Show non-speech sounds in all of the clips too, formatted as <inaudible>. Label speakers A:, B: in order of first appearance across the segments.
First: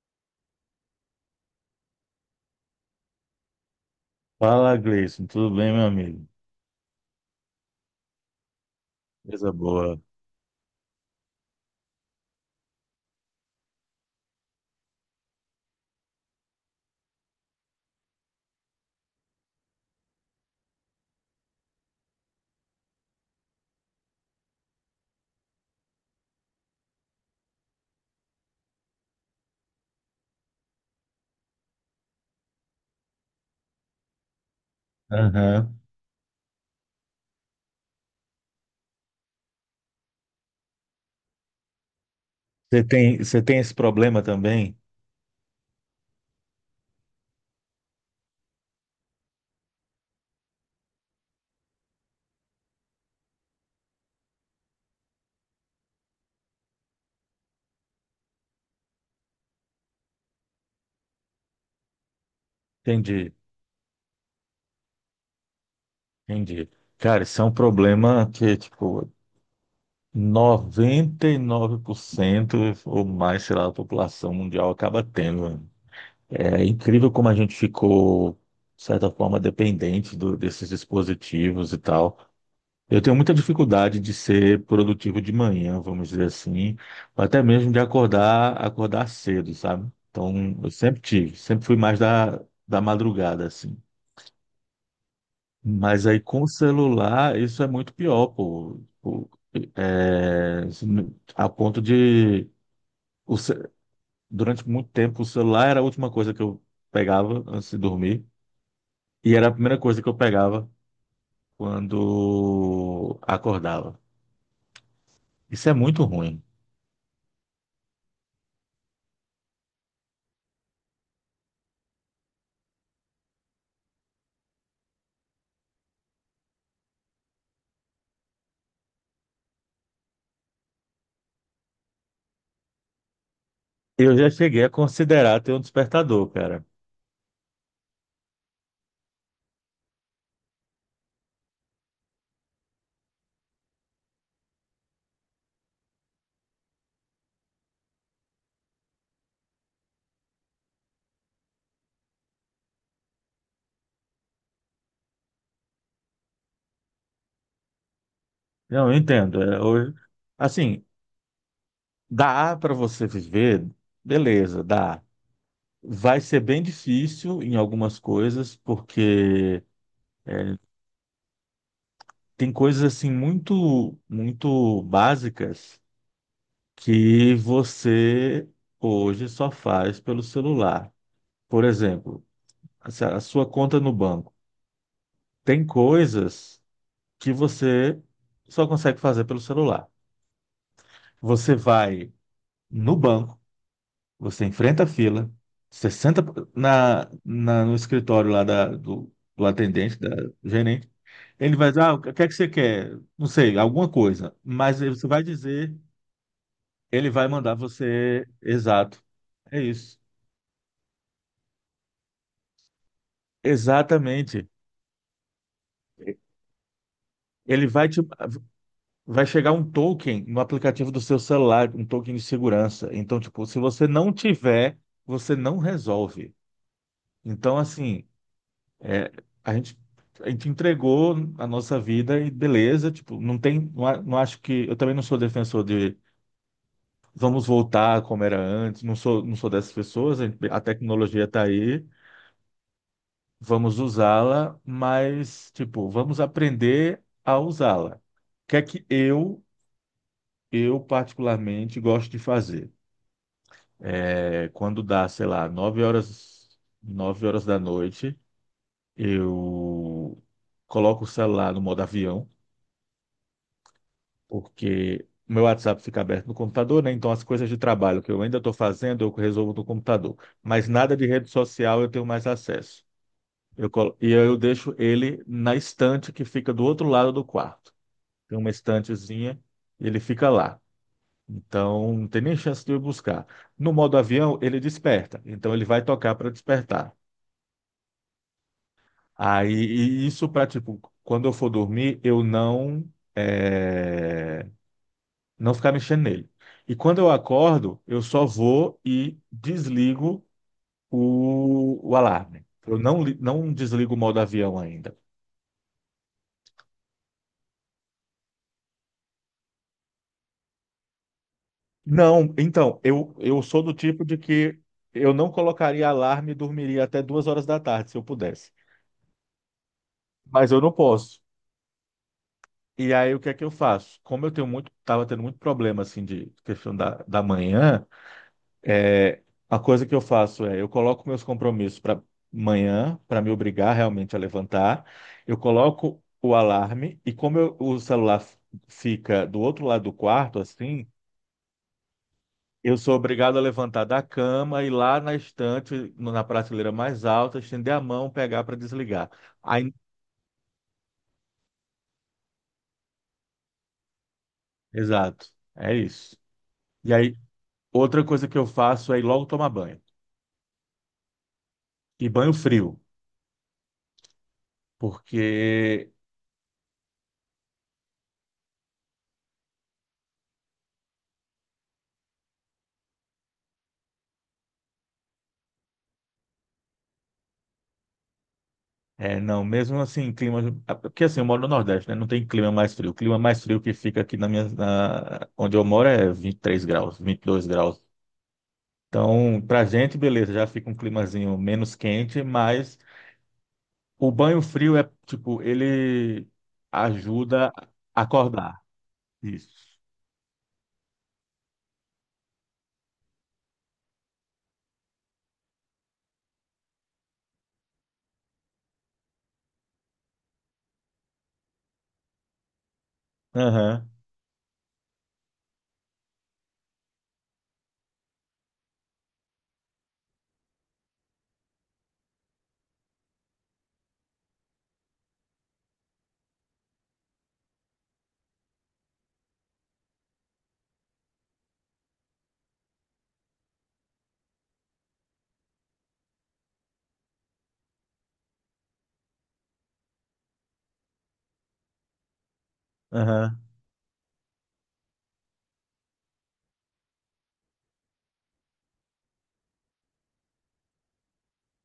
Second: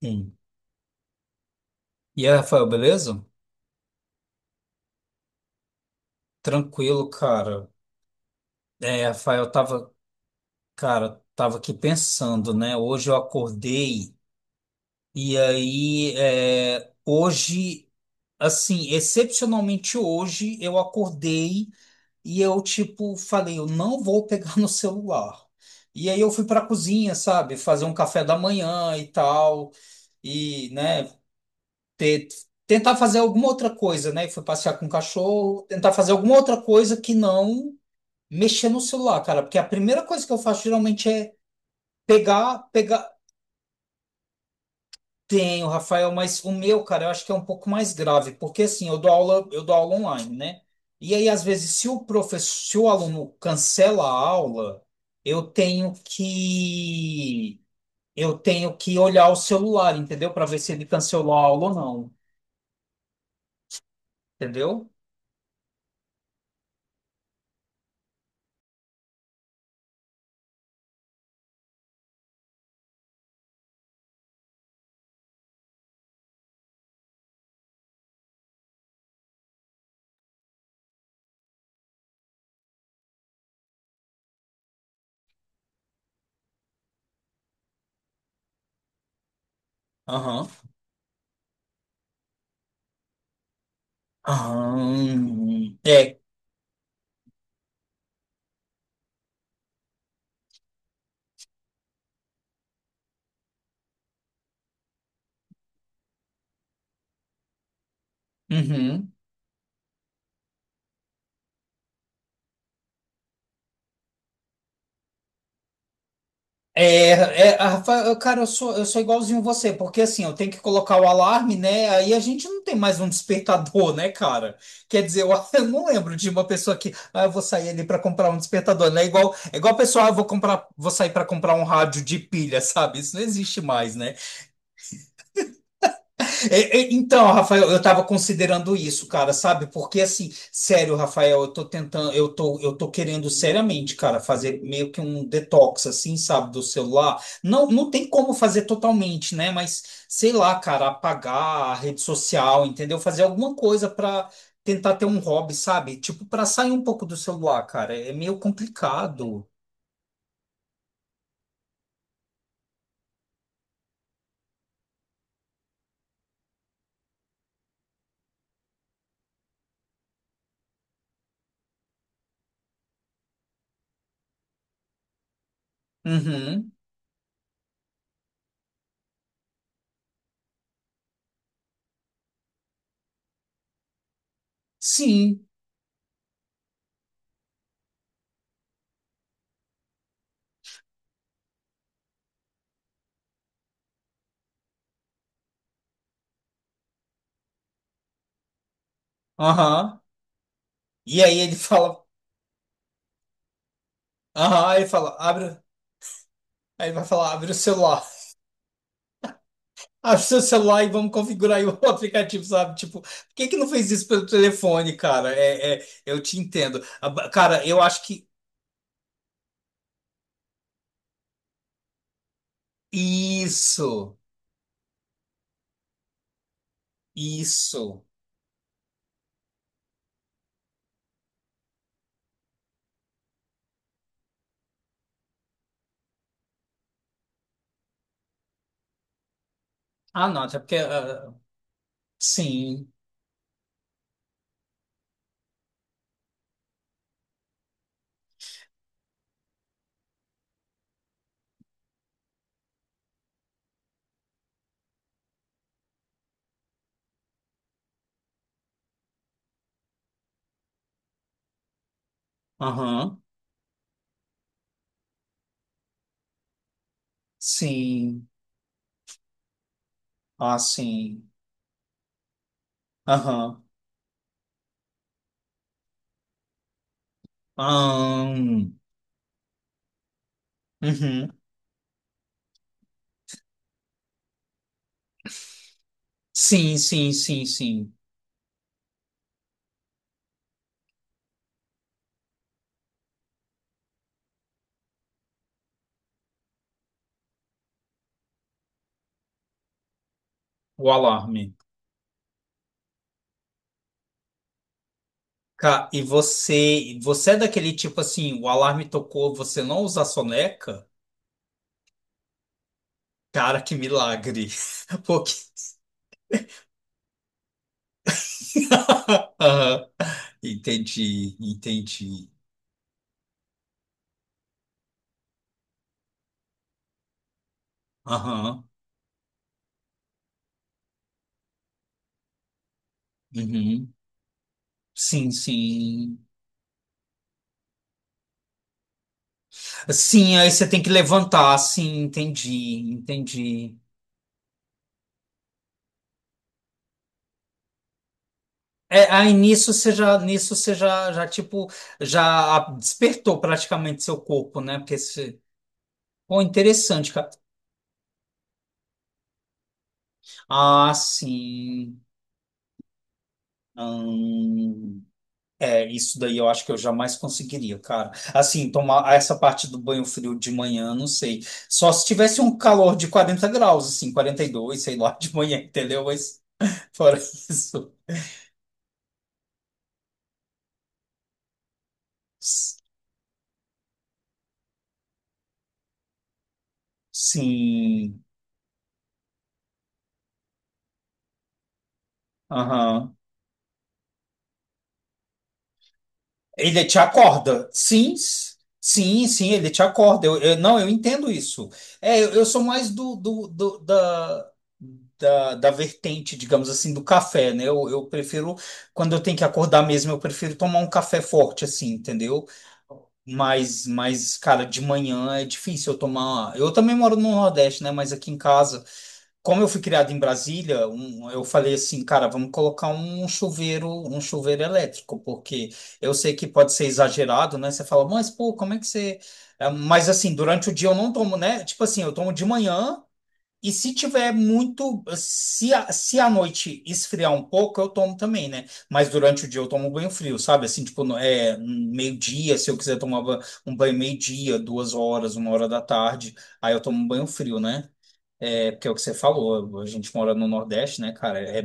A: Sim. E aí, Rafael, beleza?
B: Fala, Gleison. Tudo bem, meu amigo?
A: Tranquilo, cara. É, Rafael,
B: Coisa
A: tava,
B: boa.
A: cara, tava aqui pensando, né? Hoje eu acordei e aí, hoje, assim, excepcionalmente hoje, eu acordei e eu, tipo, falei, eu não vou pegar no celular. E aí eu fui pra cozinha, sabe? Fazer um café da manhã e tal, e, né, ter, tentar fazer alguma outra coisa, né? Fui passear com o cachorro,
B: Aham.
A: tentar fazer alguma outra coisa que não mexer no celular, cara, porque a primeira coisa que eu faço geralmente é pegar,
B: Você
A: pegar.
B: tem, você tem esse problema também?
A: Tenho, Rafael, mas o meu, cara, eu acho que é um pouco mais grave, porque assim, eu dou aula online, né? E aí, às vezes, se o aluno cancela a aula, eu tenho que eu tenho que olhar o celular, entendeu? Para ver se ele cancelou a aula ou não,
B: Entendi,
A: entendeu?
B: entendi. Cara, isso é um problema que, tipo, 99% ou mais, sei lá, da população mundial acaba tendo, mano. É incrível como a gente ficou, de certa forma, dependente desses dispositivos e tal. Eu tenho muita dificuldade de ser produtivo de manhã, vamos dizer assim, ou até mesmo de acordar, acordar cedo, sabe?
A: Aham.
B: Então, eu sempre tive, sempre fui mais da madrugada, assim.
A: Aham.
B: Mas
A: É.
B: aí com o celular, isso é muito pior, pô. Pô, é, a ponto de, o ce- durante muito tempo, o celular era a última coisa que eu pegava antes de dormir,
A: Uhum.
B: e era a primeira coisa que eu pegava quando acordava. Isso é muito ruim.
A: É, é, a Rafa, cara, eu sou igualzinho você, porque assim, eu tenho que colocar o alarme, né? Aí a gente não tem mais um despertador, né, cara? Quer dizer, eu, <laughs> eu não lembro de uma pessoa que, ah, eu vou sair ali para comprar um despertador, né? Igual, é igual a pessoa, ah, vou sair para comprar um rádio de pilha, <laughs> sabe? Isso não existe mais, né?
B: Eu já cheguei a considerar ter um despertador, cara.
A: Então, Rafael, eu estava considerando isso, cara, sabe? Porque assim, sério, Rafael, eu tô tentando, eu tô querendo seriamente, cara, fazer meio que um detox, assim, sabe, do celular. Não, não tem como fazer totalmente, né? Mas sei lá, cara, apagar a rede social, entendeu? Fazer alguma coisa para tentar ter um hobby, sabe? Tipo, para sair um pouco do celular, cara. É meio
B: Não, eu entendo.
A: complicado.
B: É, hoje, assim, dá para você viver, beleza, dá. Vai ser bem difícil em algumas coisas, porque tem coisas assim muito, muito básicas
A: Uhum.
B: que você hoje só faz pelo celular. Por exemplo, a sua conta no banco.
A: Sim.
B: Tem coisas que você só consegue fazer pelo celular. Você vai no banco. Você enfrenta a fila, você senta no escritório lá do atendente,
A: Aham.
B: da do gerente.
A: E aí ele
B: Ele vai dizer, ah, o
A: fala,
B: que é que você quer? Não sei, alguma coisa.
A: aham,
B: Mas
A: ele
B: aí você
A: fala,
B: vai
A: abre,
B: dizer,
A: aí ele vai
B: ele vai
A: falar, abre o
B: mandar
A: celular.
B: você, exato. É isso.
A: Acha o seu celular e vamos configurar aí o <laughs> aplicativo, sabe? Tipo, por que que não fez isso pelo
B: Exatamente.
A: telefone, cara? Eu te entendo. Cara,
B: Ele
A: eu
B: vai te,
A: acho que
B: vai chegar um token no aplicativo do seu celular, um token de segurança. Então, tipo, se você não
A: isso,
B: tiver, você não resolve. Então,
A: isso.
B: assim, é, a gente, a gente entregou a nossa vida e beleza, tipo, não tem, não, não acho que, eu também não sou defensor de vamos voltar como era antes, não sou, não sou dessas pessoas, a,
A: Ah, não, até
B: a
A: porque.
B: tecnologia
A: Ah,
B: está aí,
A: sim,
B: vamos usá-la, mas, tipo, vamos aprender a usá-la. O que é que eu particularmente gosto de fazer? É, quando dá, sei lá, nove horas da noite, eu coloco o celular no modo avião,
A: aham,
B: porque o meu WhatsApp fica aberto no computador, né? Então as coisas de trabalho que eu
A: sim,
B: ainda estou fazendo, eu resolvo no computador.
A: ah,
B: Mas nada de
A: sim,
B: rede social eu tenho mais acesso.
A: aham,
B: E eu deixo ele na estante que fica do outro lado do quarto. Tem uma
A: ahn,
B: estantezinha e ele fica lá.
A: uhum,
B: Então, não tem nem chance de eu buscar. No modo avião, ele desperta. Então, ele vai tocar para
A: sim,
B: despertar.
A: sim, sim, sim.
B: Aí, e isso para, tipo, quando eu for dormir, eu não, eh, não ficar mexendo nele. E quando eu acordo, eu só vou e desligo
A: O alarme.
B: o alarme. Eu não, não desligo o modo avião ainda.
A: E você é daquele tipo assim, o alarme tocou, você não usa a soneca?
B: Não, então, eu
A: Cara,
B: sou
A: que
B: do tipo de
A: milagre.
B: que
A: <laughs>
B: eu não
A: Porque
B: colocaria alarme e dormiria até duas horas da tarde, se eu pudesse.
A: <laughs> aham.
B: Mas eu não posso.
A: Entendi, entendi.
B: E aí, o que é que eu faço? Como eu tenho muito, estava tendo muito problema, assim, de questão da manhã,
A: Aham.
B: é, a coisa que eu faço é, eu coloco meus compromissos para manhã, para me obrigar
A: Uhum.
B: realmente a levantar.
A: Sim,
B: Eu coloco
A: sim.
B: o alarme e o celular fica do outro lado do
A: Sim,
B: quarto,
A: aí você tem
B: assim,
A: que levantar, sim,
B: eu
A: entendi,
B: sou obrigado a
A: entendi.
B: levantar da cama, ir lá na estante, na prateleira mais alta, estender a mão, pegar para
A: É,
B: desligar.
A: aí
B: Aí,
A: nisso você já, já tipo, já despertou praticamente seu corpo, né? Porque
B: exato,
A: você...
B: é isso.
A: Pô,
B: E
A: interessante,
B: aí,
A: cara.
B: outra coisa que eu faço é ir logo tomar banho.
A: Ah, sim.
B: E banho frio,
A: Hum. É,
B: porque
A: isso daí eu acho que eu jamais conseguiria, cara. Assim, tomar essa parte do banho frio de manhã, não sei. Só se tivesse um calor de 40 graus, assim, 42, sei lá, de manhã, entendeu? Mas fora <laughs> isso.
B: é, não, mesmo assim, clima, é, porque assim, eu moro no Nordeste, né? Não tem clima mais frio. O clima mais frio que fica aqui na onde eu moro é 23 graus, vinte e dois graus.
A: Sim.
B: Então, pra gente, beleza, já fica um climazinho menos quente, mas
A: Aham.
B: o banho frio é, tipo, ele
A: Ele te
B: ajuda
A: acorda.
B: a
A: Sim,
B: acordar.
A: sim, sim, ele
B: Isso.
A: te acorda. Não, eu entendo isso. É, eu sou mais do, do, da vertente, digamos assim, do café, né? Eu prefiro, quando eu tenho que acordar mesmo, eu prefiro tomar um café forte, assim, entendeu? Mas,
B: Aham,
A: mas, cara, de manhã é difícil eu tomar. Eu também moro no Nordeste, né? Mas aqui em casa como eu fui criado em Brasília, eu falei assim, cara, vamos colocar um chuveiro elétrico, porque eu sei que pode ser exagerado, né? Você fala, mas pô, como é que você. Mas assim, durante o dia eu não tomo, né? Tipo assim, eu tomo de manhã e se tiver muito, se à noite esfriar um pouco, eu tomo também, né? Mas durante o dia eu tomo banho frio, sabe? Assim, tipo, é meio-dia, se eu quiser tomar
B: aham,
A: um banho meio-dia, 2 horas, 1 hora da tarde, aí eu tomo banho frio, né? É, porque é o que você falou, a gente mora no Nordeste, né, cara? É,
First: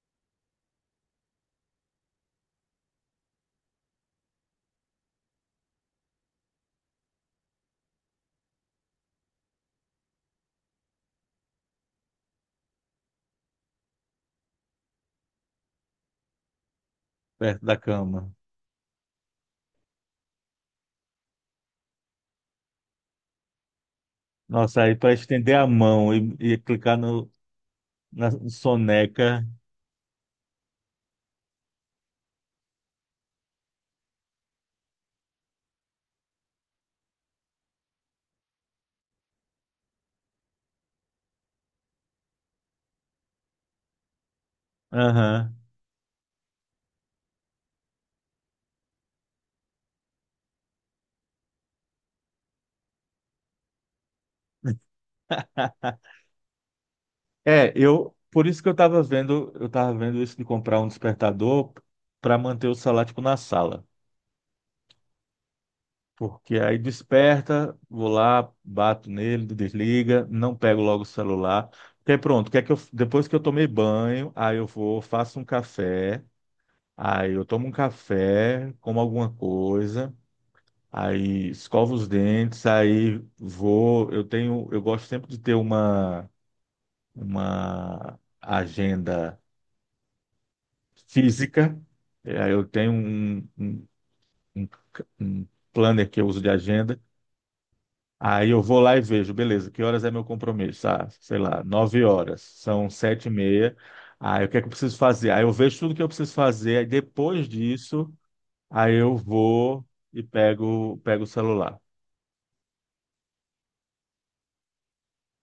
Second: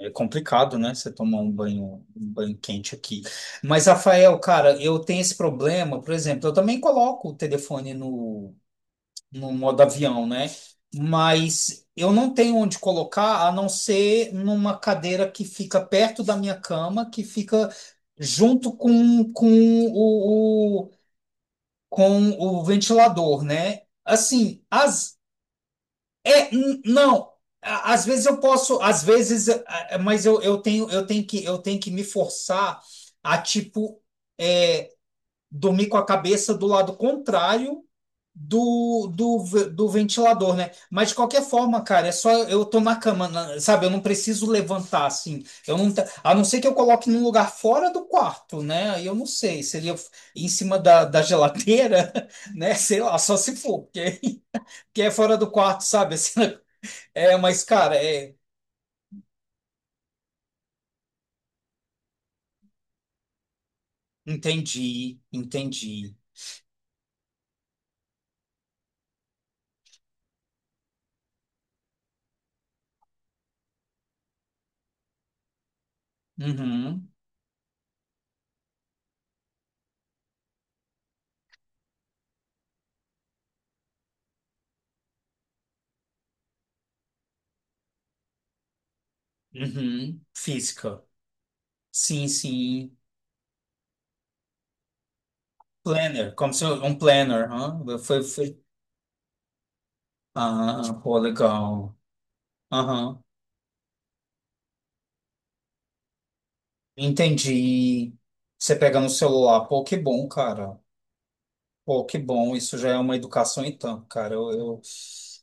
A: é, é complicado, né? Você tomar um banho quente aqui. Mas, Rafael, cara, eu tenho esse problema, por exemplo, eu também coloco o telefone no modo avião, né? Mas eu não tenho onde colocar a não ser numa cadeira que fica perto da minha cama, que
B: perto
A: fica
B: da cama.
A: junto o, o- com o ventilador, né? Assim,
B: Nossa, aí para
A: as
B: estender a mão
A: é,
B: e clicar
A: não,
B: no,
A: às vezes
B: na
A: eu posso, às
B: soneca.
A: vezes, mas eu tenho que me forçar a, tipo, é, dormir com a cabeça do lado contrário do ventilador, né? Mas de qualquer forma, cara, é só eu tô na cama, sabe? Eu não preciso levantar assim.
B: Aham.
A: Eu não, a não ser que eu coloque num lugar fora do quarto, né? Aí eu não sei, seria em cima da geladeira, <laughs> né? Sei lá, só se for, porque é fora do quarto, sabe? <laughs> Assim, né? É, mas,
B: É,
A: cara,
B: eu
A: é.
B: por isso que eu tava vendo isso de comprar um despertador para manter o celular tipo, na sala,
A: Entendi, entendi.
B: porque aí desperta, vou lá, bato nele, desliga, não pego logo o celular. Porque aí pronto, que é que eu, depois que eu tomei banho, aí eu vou, faço um café,
A: Uhum,
B: aí eu tomo um café, como alguma coisa, aí escovo os dentes, aí vou, eu tenho, eu gosto sempre de ter uma agenda
A: uhum. Física.
B: física.
A: Sim,
B: É, eu tenho
A: sim.
B: um- um planner que eu
A: Planner,
B: uso de
A: como se um
B: agenda.
A: planner. Hã? Foi,
B: Aí
A: foi.
B: eu vou lá e vejo, beleza, que horas é meu
A: Ah,
B: compromisso? Ah,
A: pô,
B: sei lá,
A: legal.
B: nove horas, são
A: Aham.
B: sete e meia. Aí o que é que eu preciso fazer? Aí eu vejo tudo que eu preciso fazer, aí depois
A: Entendi.
B: disso,
A: Você
B: aí
A: pega no
B: eu
A: celular. Pô,
B: vou
A: que
B: e
A: bom, cara.
B: pego, pego o celular.
A: Pô, que bom. Isso já é uma educação, então, cara. Eu, eu,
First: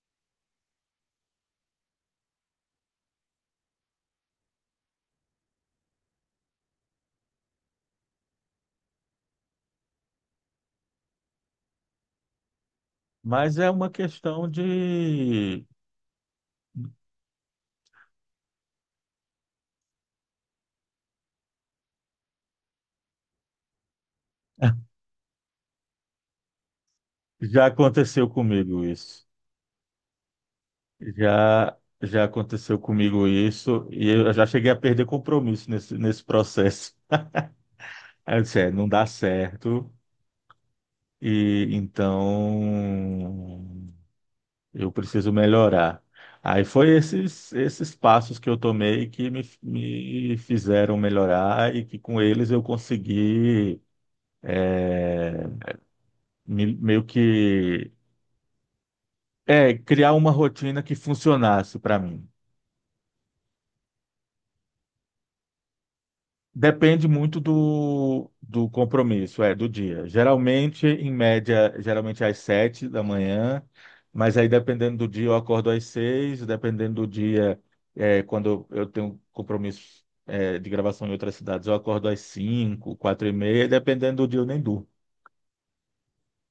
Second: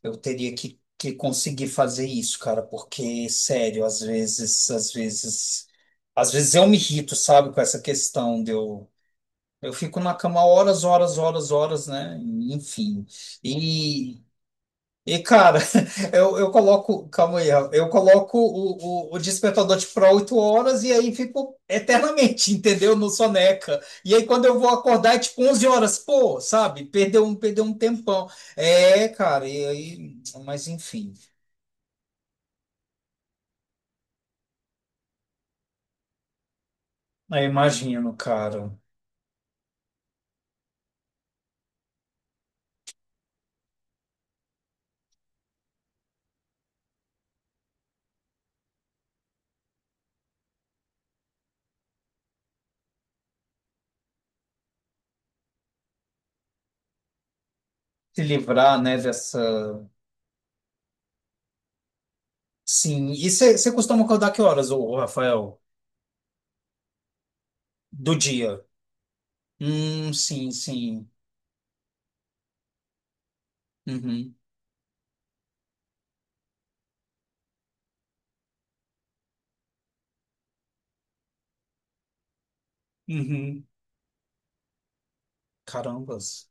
A: eu teria que conseguir fazer isso, cara, porque, sério, às vezes, às vezes. Às vezes eu me irrito, sabe, com essa questão de eu. Eu fico na cama horas, horas, horas, horas, né? Enfim.
B: Mas é uma
A: E,
B: questão
A: e, cara,
B: de.
A: <laughs> eu coloco. Calma aí, Rafa. Eu coloco o despertador tipo, para 8 horas e aí fico eternamente, <laughs> entendeu? No soneca. E aí quando eu vou
B: <laughs>
A: acordar é tipo 11 horas, pô, sabe? Perdeu um, perdeu
B: Já
A: um tempão.
B: aconteceu comigo
A: É,
B: isso.
A: cara, e aí. Mas enfim.
B: Já, já aconteceu comigo isso e eu já cheguei a perder compromisso nesse processo.
A: Aí imagino,
B: Aí eu disse,
A: cara.
B: é, não dá certo e então eu preciso melhorar. Aí foi esses passos que eu tomei que me fizeram melhorar e que com eles eu consegui é, meio que
A: Se livrar, né,
B: é,
A: dessa.
B: criar uma rotina que funcionasse para mim.
A: Sim. E você costuma acordar que horas, ô, Rafael?
B: Depende muito
A: Do dia?
B: do compromisso, é, do dia.
A: Sim,
B: Geralmente,
A: sim.
B: em média, geralmente às sete da manhã,
A: Uhum,
B: mas aí dependendo do dia eu acordo às seis, dependendo do dia, é, quando eu tenho compromisso, é, de gravação em outras cidades, eu acordo às cinco, quatro e
A: uhum.
B: meia, dependendo do dia eu nem durmo.
A: Carambas.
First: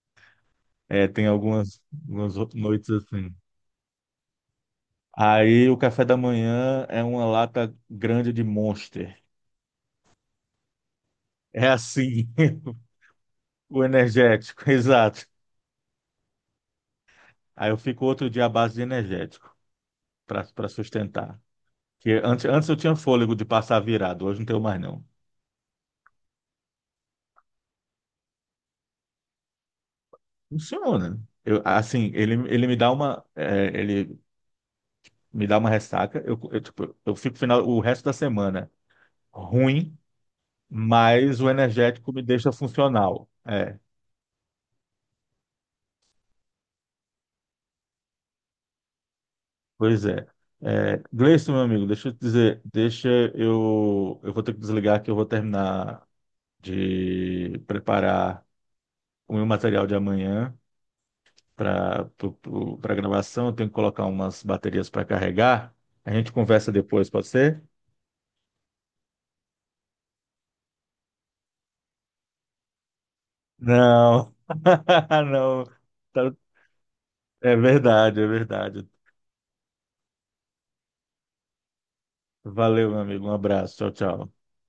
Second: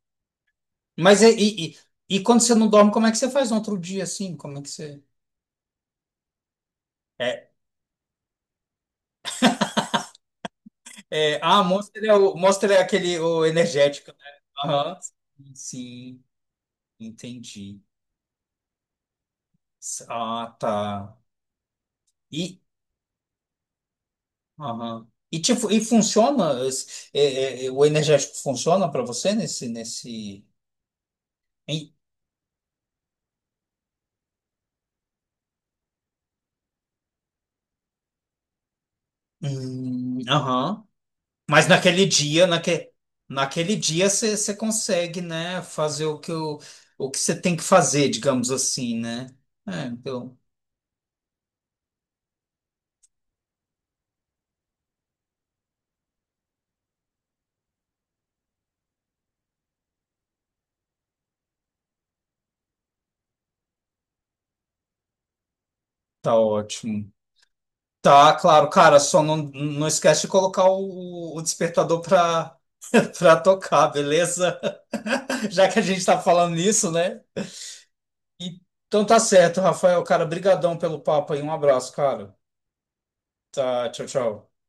B: É,
A: Mas
B: tem
A: e, e, e-
B: algumas,
A: e
B: algumas
A: quando você
B: outras
A: não
B: noites
A: dorme, como é que você
B: assim.
A: faz no outro dia assim? Como é que você.
B: Aí o café da manhã é uma
A: É,
B: lata grande de Monster.
A: ah,
B: É
A: Monster é,
B: assim,
A: Monster é
B: <laughs>
A: aquele o
B: o
A: energético, né?
B: energético, <laughs>
A: Aham.
B: exato.
A: Sim,
B: Aí eu
A: entendi.
B: fico outro dia à base de energético para
A: Ah,
B: para
A: tá.
B: sustentar. Que antes,
A: E,
B: antes eu tinha fôlego de passar virado, hoje não tenho mais não.
A: aham. E, tipo, e funciona? O energético funciona para você nesse...
B: Funciona. Eu,
A: em-
B: assim, ele me dá uma é, ele me dá uma ressaca. Eu, tipo, eu fico final o resto da semana ruim,
A: Aham.
B: mas o
A: Mas
B: energético me deixa funcional.
A: naquele
B: É,
A: dia você consegue, né, fazer o que você tem que fazer, digamos assim, né? É,
B: pois é.
A: então,
B: É, Gleison, meu amigo, deixa eu te dizer, deixa eu vou ter que desligar que eu vou terminar de preparar o meu material de amanhã, para para gravação, eu tenho que colocar umas baterias para carregar. A gente
A: tá
B: conversa depois,
A: ótimo.
B: pode ser?
A: Tá, claro, cara, só não esquece de colocar o despertador pra, <laughs> pra tocar,
B: Não,
A: beleza?
B: <laughs>
A: <laughs>
B: não.
A: Já que a gente tá
B: Tá-
A: falando nisso, né?
B: é verdade, é verdade.
A: Então tá certo, Rafael, cara, brigadão pelo papo aí, um abraço, cara.
B: Valeu, meu amigo. Um abraço.
A: Tá,
B: Tchau,
A: tchau,
B: tchau.
A: tchau.